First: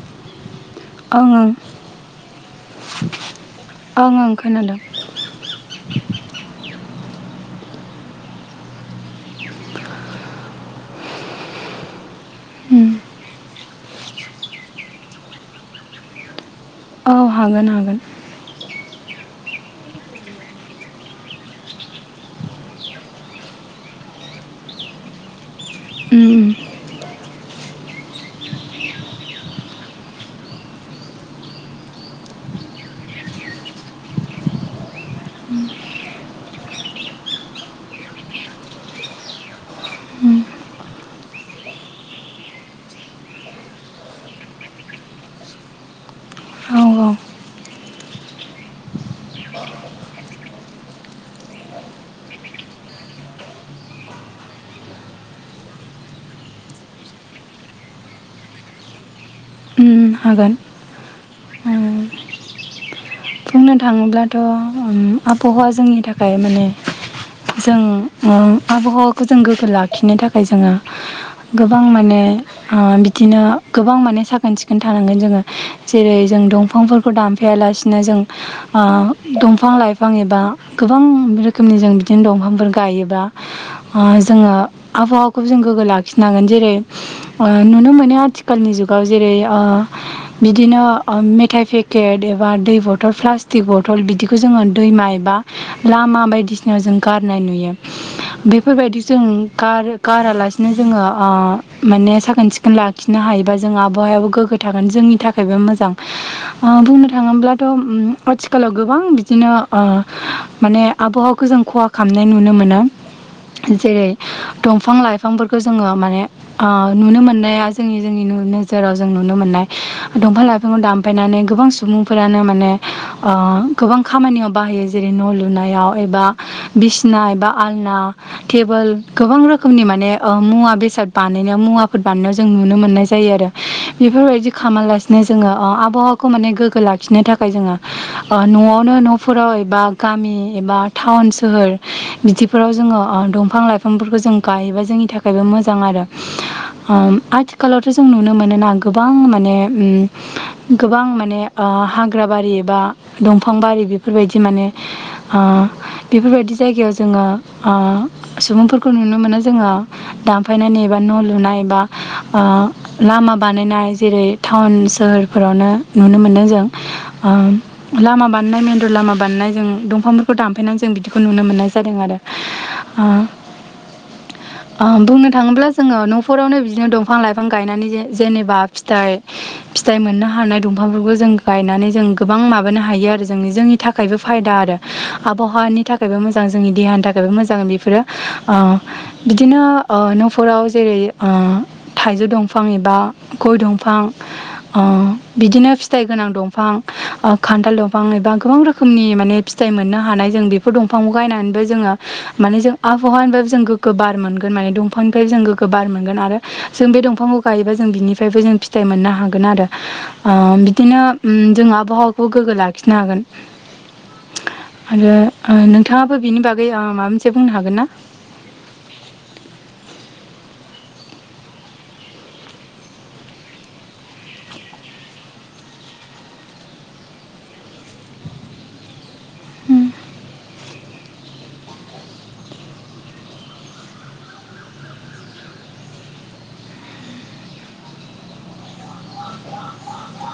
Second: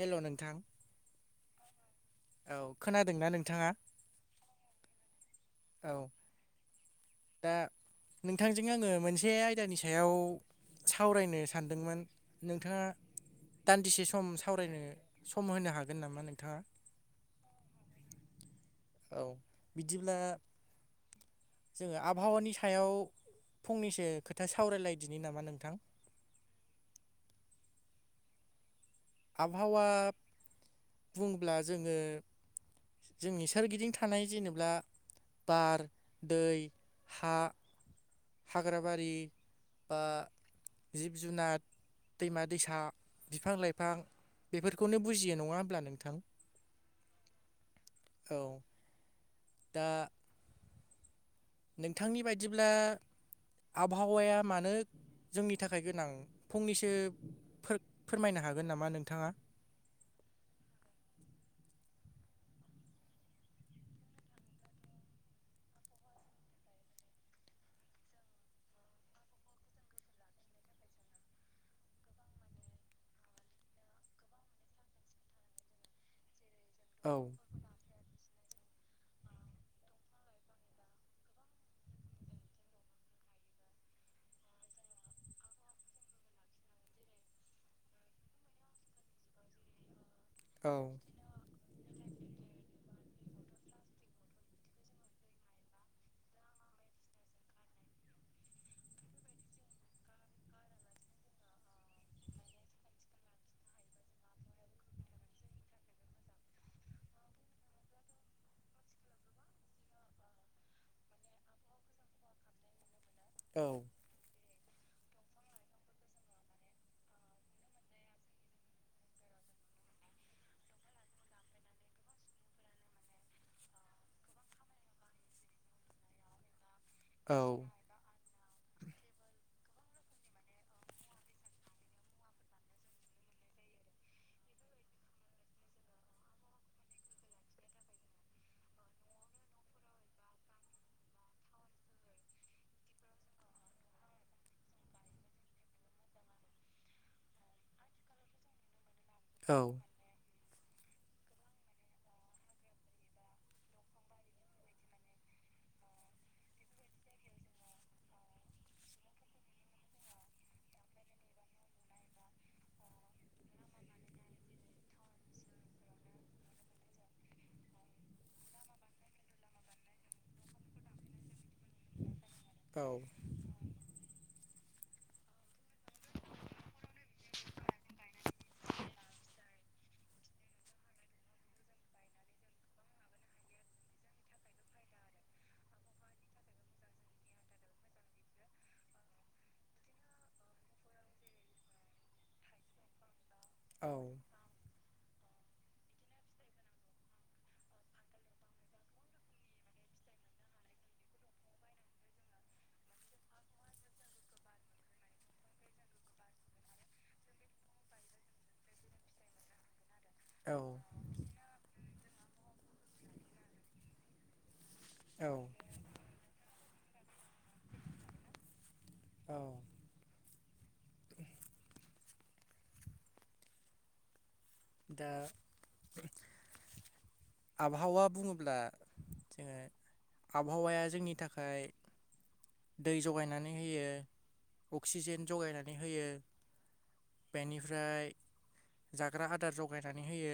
हेल' नोंथां ओं ओं औ खोनादोंना नोंथाङा ओं ओं खोनादों औ दा नोंथांजों आङो मोनसे आयदानि सायाव सावरायनो सानदोंमोन नोंथाङा उम दान्दिसे सम सावरायनो सम होनो हागोन नामा नोंथाङा औ हागोन हागोन औ बिदिब्ला जोङो आबहावानि सायाव फंनैसो खोथा सावरायलायदिनि नामा नोंथां ओम आबहावा बुंब्ला जोङो जोंनि सोरगिदिं थानाय जेनेबा बार दै हा हाग्राबारि बा उम उम जिब जुनार दैमा दैसा बिफां लाइफ एफा बेफोरखौनो बुजियो नङा होनब्ला नोंथां औ औ औ दा नोंथांनि बायदिब्ला आबहावाया मानो जोंनि थाखाय गोनां फंनैसो फो-फोरमायनो हागोन नामा नोंथाङा हागोन उम बुंनो थाङोब्लाथ' आबहावा जोंनि थाखाय माने जों आबहावाखौ जों गोग्गो लाखिनो थाखाय जोङो गोबां माने बिदिनो गोबां माने साखोन सिखोन थानांगोन जोङो जेरै जों दंफां औ दफांफोरखौ दानफायालासिनो जों दंफां लाइफां एबा गोबां रोखोमनि जों बिदिनो दंफांफोर गायोबा ओ जोङो आबहावाखौबो जों गोग्गो लाखिनांगोन जों जेरै नुनो मोनो आथिखालनि जुगाव जेरै ओ औ बिदिनो मेथाइ पेकेट एबा दै बथ बथल प्लास्टिक बथल बिदिखौ जोङो दैमा एबा लामा बायदिसिनायाव जों गारनाय नुयो। बेफोरबायदि जों गार गारालासिनो जोङो ओ माने साखोन सिखोन लाखि लाखिनो हायोबा जोंहा आबहावायाबो गोग्गो थागोन जोंनि थाखायबो मोजां ओ बुंनो थाङोब्ला थ' आथिखालाव गोबां बिदिनो ओ माने आबहावाखौ जों खहा खालामनाय नुनो मोनो। औ जेरै दंफां लाइफांफोरखौ जोङो माने ओ नुनो मोननाया जोंनि जोंनि नोजोराव जों नुनो मोननाय दंफां लाइफ दानफायनानै गोबां सुबुंफोरानो मान माने ओ गोबां खामानियाव बाहायो जेरै न' लुनायाव एबा बिसना औ बा आलना टेबोल गोबां रोखोमनि माने ओ मुवा बेसाद बानायनायाव मुवाफोर बानायनायाव जों नुनो मोननाय जायो आरो। बेफोरबायदि खामालासिनो जोङो ओ आबहावखौ माने गोग्गो लाखिनो थाखाय थाखाय जोङो न'आवनो न'फोराव एबा गामि एबा टाउन सोहोर बिदिफोराव जोङो ओ दंफां लाइफांफोरखौ जों गायोबा जोंनि थाखायबो मोजां आरो। ओ आथिखालावथ' जों नुनो मोनोना गोबां औ माने ओम गोबां माने हा हाग्रा बारि एबा दंफां बारि बेफोरबायदि माने ओ बेफोरबायदि जायगायाव जोङो ओ सुबुंफोरखौ नुनो मोनो जोङो दानफायनानै एबा न' लुनाय बा ओ लामा बानायनाय जेरै टाउन सोहोरफोरावनो नुनो मोनदों जों। लामा बानायनाय मेन्दर लामा बानायनाय जों दंफांफोरखौ दानफायनानै जों बिदिखौ नुनो मोननाय जायो। जादों आरो ओ [inaudible] ओ बुंनो थाङोब्ला जोङो न'फोरावनो बिदिनो दंफां लाइफां गायनानै जेनेबा फिथाइ फिथाइ मोननो हानाय दंफांफोरखौ जों गायनानै जों गोबां माबानो हायो आरो जोंनि जोंनि थाखायबो फायदा आरो आबहावानि थाखाय थाखायबो मोजां जोंनि देहानि थाखायबो मोजां बेफोरो ओ बिदिनो ओ न'फोराव जेरै ओ थाइजौ दंफां एबा गय दंफां औ ओ बिदिनो फिथाइ गोनां दंफां ओ खान्थाल दंफां एबा गोबां रोखोमनि माने फिथाइ मोननो हानाय जों बि फोर दंफांखौ गायनानैबो जोङो माने जों आबहावानि फ्राय जों गोग्गो बार मोनगोन माने दंफां दंफांनिफ्राय जों गोग्गो बार मोनगोन आरो जों बे दंफांखौ गायोबा जों बिनिफ्रायबो जों फिथाइ मोननो हागोन आरो ओ औ बिदिनो ओम जों आबहावाखौ गोग्गो लाखिनो हागोन। आरो औ नोंथाङाबो बिनि बागै ओ माबा मोनसे बुंनो हागोन ना? औ। दा आबहावा बुङोब्ला ए आबहावाया जोंनि थाखाय दै जगायनानै होयो अक्सिजेन जगायनानै होयो। बेनिफ्राय जाग्रा आदार जगायनानै होयो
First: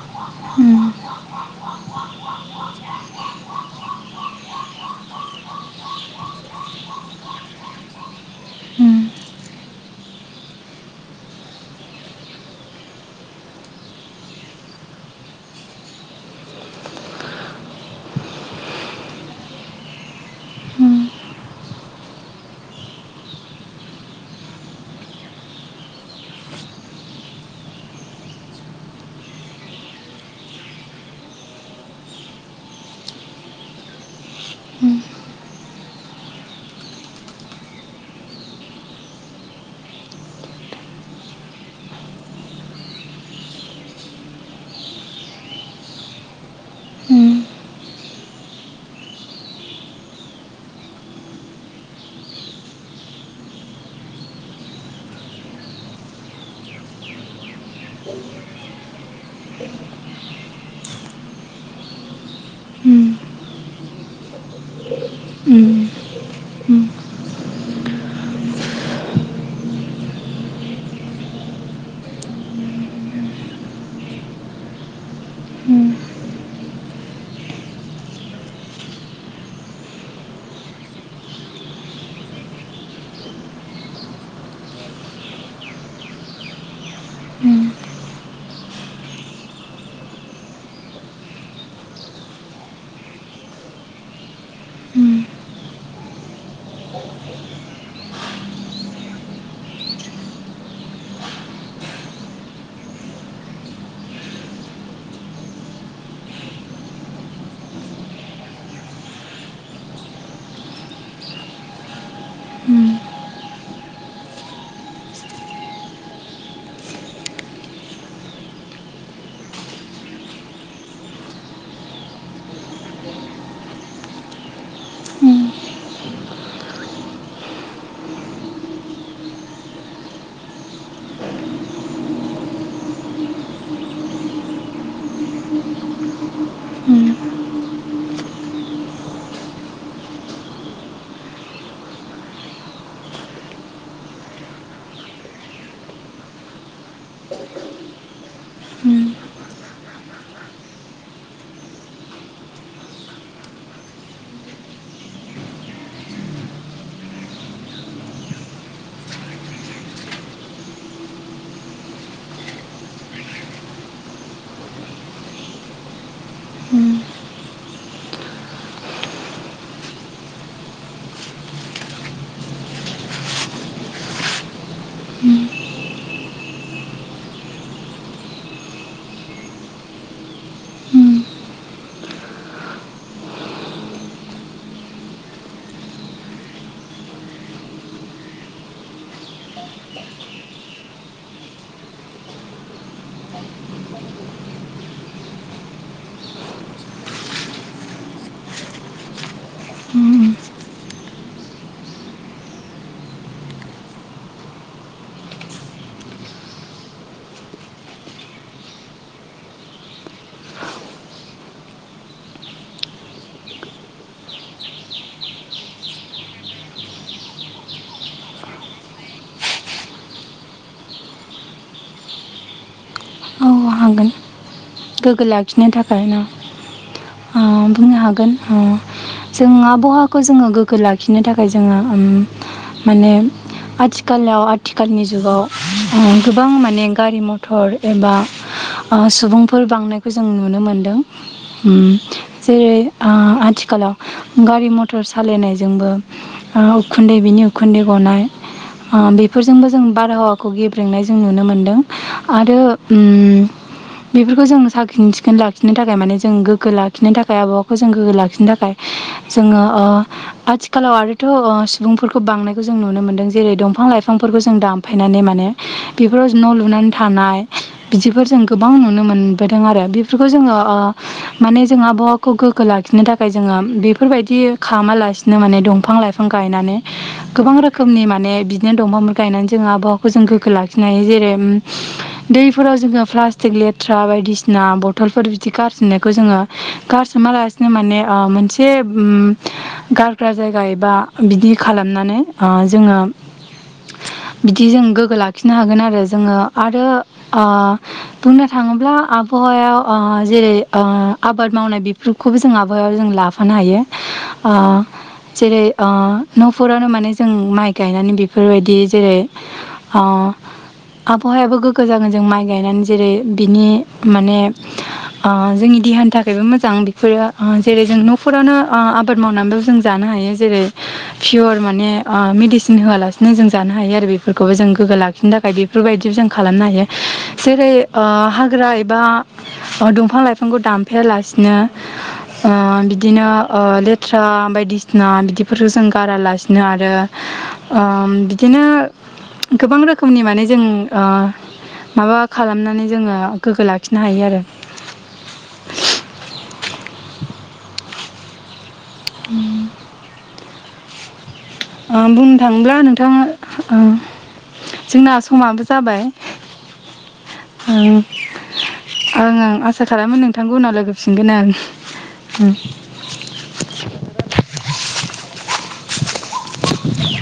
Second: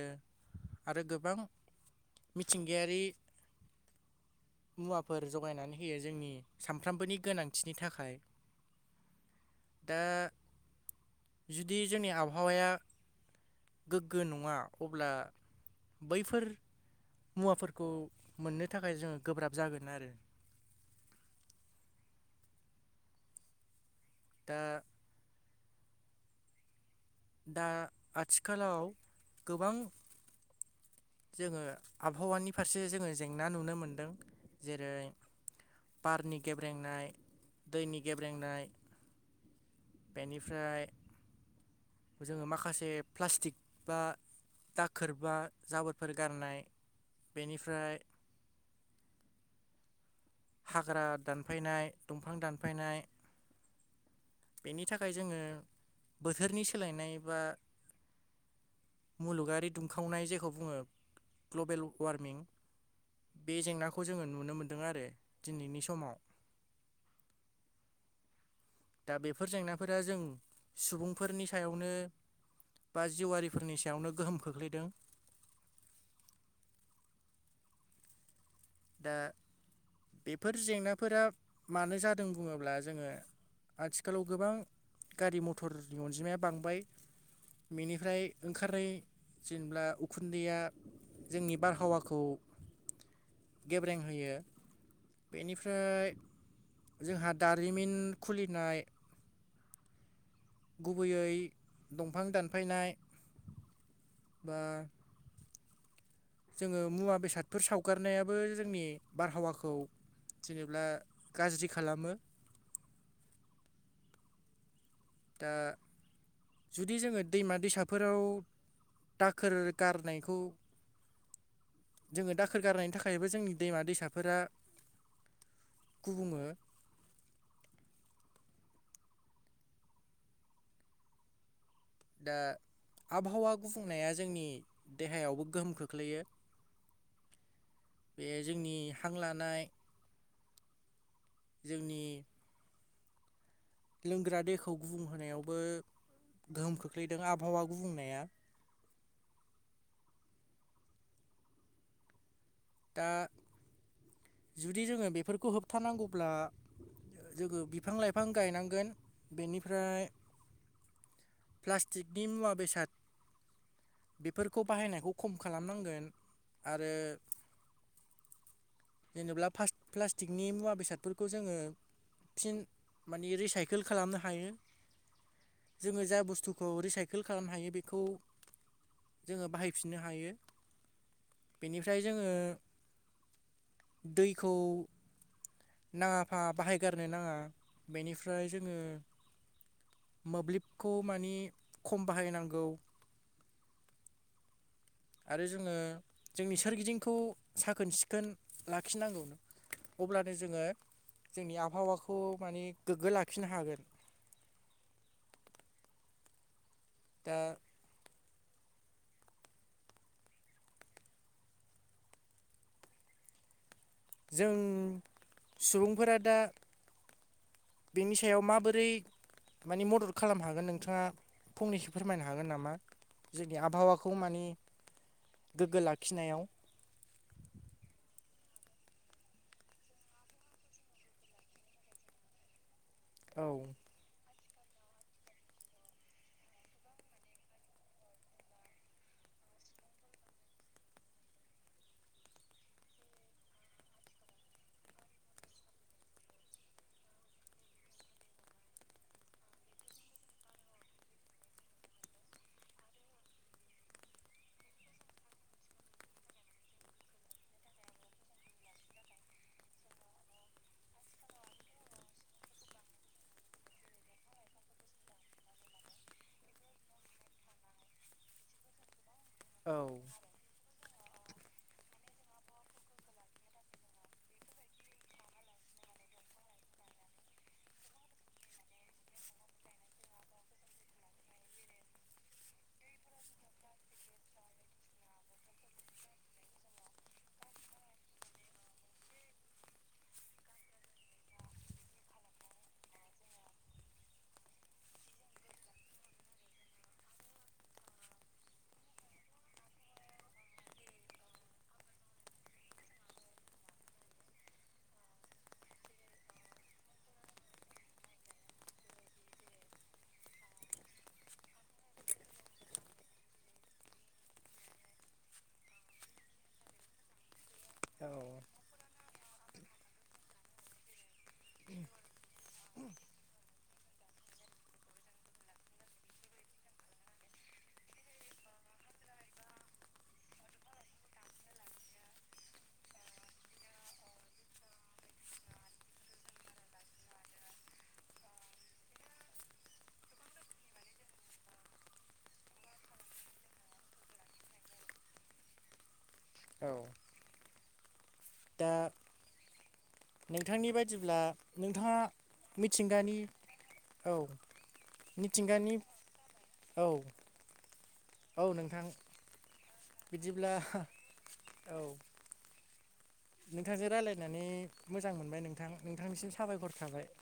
उम आरो गोबां मिथिंगायारि मुवाफोर जगायनानै होयो जोंनि सान सानफ्रामबोनि गोनांथिनि थाखाय उम दा जुदि जोंनि आबहावाया गोग्गो नङा अब्ला बैफोर मुवाफोरखौ मोननो थाखाय जोङो गोब्राब जागोन आरो दा दा आथिखालाव गोबां जोङो आबहावानि फारसे जोङो जेंना नुनो मोनदों जेरै बारनि गेब्रेंनाय दैनि गेब्रेंनाय बेनिफ्राय जोङो माखासे प्लास्टि बा दाखोर बा जाबोरफोर गारनाय उम उम बेनिफ्राय हाग्रा दानफायनाय दंफां दानफायनाय बेनि थाखाय जोङो बोथोरनि सोलायनाय बा [inaudible] मुलुगारि दुंखावनाय जेखौ बुङो ग्लबेल वार्मिं बे जेंनाखौ जोङो नुनो मोनदों आरो उम दिनैनि समाव। [inaudible] दा बेफोर जेंनाफोरा जों सुबुंफोरनि सायावनो बा जिउरारिफोरनि सायावनो गोहोम खोख्लैदों। दा बेफोर जेंनाफोरा मानो जादों बुङोब्ला जोङो आथिखालाव गोबां गारि मथरनि अनजिमाया बांबाय। बेनिफ्राय ओंखारनाय जेनब्ला उखुन्दैया जोंनि बारहावाखौ गेब्रें होयो। बेनिफ्राय जोंहा दारिमिन खुलिनाय गुबैयै दंफां दानफायनाय बा जोङो मुवा बेसादफोर सावगारनायाबो जोंनि बारहावाखौ जेनेब्ला गाज्रि खालामो। दा जुदि जोङो दैमा दैसाफोराव दाखोर गारनायखौ जोङो दाखोर गारनायनि थाखायबो जोंनि दैमा दैसाफोरा गुबुङो दा आबहावा गुफुंनाया जोंनि देहायावबो गोहोम खोख्लैयो। उम बे जोंनि हां लानाय जोंनि लोंग्रा देखौ गुबुंहायावबो गोहोम खोख्लैदों आबहावा गुबुंनाया। दा जुदि जोङो बेफोरखौ होबथानांगौब्ला जोङो बिफां लाइफां गायनांगोन बेनिफ्राय प्लास्टिकनि मुवा बेसाद बेफोरखौ बाहायनायखौ खम खालामनांगोन। उम आरो जेनेबा फास प्लास्टिकनि मुवा बेसादफोरखौ जोङो फिन माने रिसाइकोल खालामनो हायो। जोङो जा बुस्थुखौ रिसाइकोल खालामनो हायो बेखौ जोङो बाहायफिननो हायो। उम बेनिफ्राय जोङो दैखौ नाङा फाङा बाहायगारनो नाङा। बेनिफ्राय जोङो [inaudible] मोब्लिबखौ माने खम बाहायनांगौ। [inaudible] आरो जोङो जोंनि सोरगिदिंखौ साखोन सिखोन लाखिनांगौ। उम अब्लानो जोङो जोंनि आबहावाखौ माने गोग्गो लाखिनो हागोन। दा जों सुबुंफोरा दा बेनि सायाव माबोरै मानि मदद खालामनो हागोन नोंथाङा फंनैसो फोरमायनो हागोन नामा जोंनि औ हागोन आबहावाखौ मानि गोग्गो लाखिनो गोग्गो थाखाय ना लाखिनायाव ओ बुंनो हागोन जों आबहावाखौ जोंङो गोग्गो लाखिनो थाखाय जोंङो माने औ आथिखालाव आथिखालनि जुगाव गोबां माने गारि मथर एबा सुबुंफोर बांनायखौ जों नुनो मोनदों जेरै आथिखालाव गारि मथर सालायनायजोंबो उखुन्दै बिनि उखुन्दै गनाय बेफोरजोंबो जों बारहावाखौ गेब्रेंनाय जों नुनो मोनदों आरो उम बेफोरखौ जों साखोन सिखोन लाखिनो थाखाय माने जों गोग्गो लाखिनो थाखाय आबहावाखौ जों गोग्गो लाखिनो थाखाय जोंङो ओ आथिखालाव आरोथ' सुबुंफोरखौ बांनायखौ जों नुनो मोन्दों जेरै दंफां लाइफांफोरखौ जों दानफायनानै माने बेफोराव न' लुनानै थानाय बिदिफोर जों गोबां नुनो मोनबोदों औ आरो बेफोरखौ जोंङो ओ माने जों आबहावाखौ गोग्गो लाखिनो थाखाय जोङो बेफोरबायदि खालामालासिनो बिनो माने दंफां लाइफां गायनानै गोबां रोखोमनि माने बिदिनो दंफांफोर गायनानै जोंङो आबहावाखौ जों गोग्गो लाखिनो हायो जेरै दैफोराव जोङो प्लास्टिक लेथ्रा बायदिसिना बथलफोर बिदि गारसोमनायखौ जोङो गारसोमा बि माने मोनसे गारग्रा जायगा एबा बिदि खालामनानै जोंङो बिदि जों गोग्गो लाखिनो हागोन आरो जोङो आरो बुंनो थाङोब्ला आबहावायाव जेरै आबाद मावनाय बेफोरखौ खौबो जों आबहायाव जों लाफानो हायो जेरै न'फोरावनो माने जों माइ गायनानै बेफोरबायदि जेरै अ आबहावाया गोग्गो गोजान गोजान माइ गायनानै जेरै बिनि माने जोंनि देहानि थाखायबो मोजां बेफोरो जेरै जों औ न'फोररानो आबाद मावनानैबो जों जानो हायो जेरै पियर माने मेडिसिन होआलासिनो जों जानो हायो आरो बेफोरखौबो जों गोग्गो लाखिनो थाखाय बेफोरबायदिबो जोंखौ खालामनो हायो जेरै हाग्रा एबा अ दंफां लाइफांखौ दानफायालासिनो [inaudible] ओ बिदिनो लेथ्रा बायदिसिना बिदिफोरखौ जों गारालासिनो आरो बिदिनो गोबां रोखोमनि माने जों माबा खालामनानै जोंङो गोग्गो लाखिनो हायो आरो औ दा [inaudible] नोंथांनि बायदिब्ला नोंथाङा बुंनो थाङोब्ला मिथिंगानि नोंथां औ जोंना समाबो मिथिंगानि जाबाय औ औ नोंथां [inaudible] आंं आसा खालामो बिदिब्ला नोंथांखौ उनाव लोगोफिनगोन औ आं [inaudible] नोंथांजों रायलायनानै मोजां मोनबाय नोंथां नोंथांनिसिम साबायखर थाबाय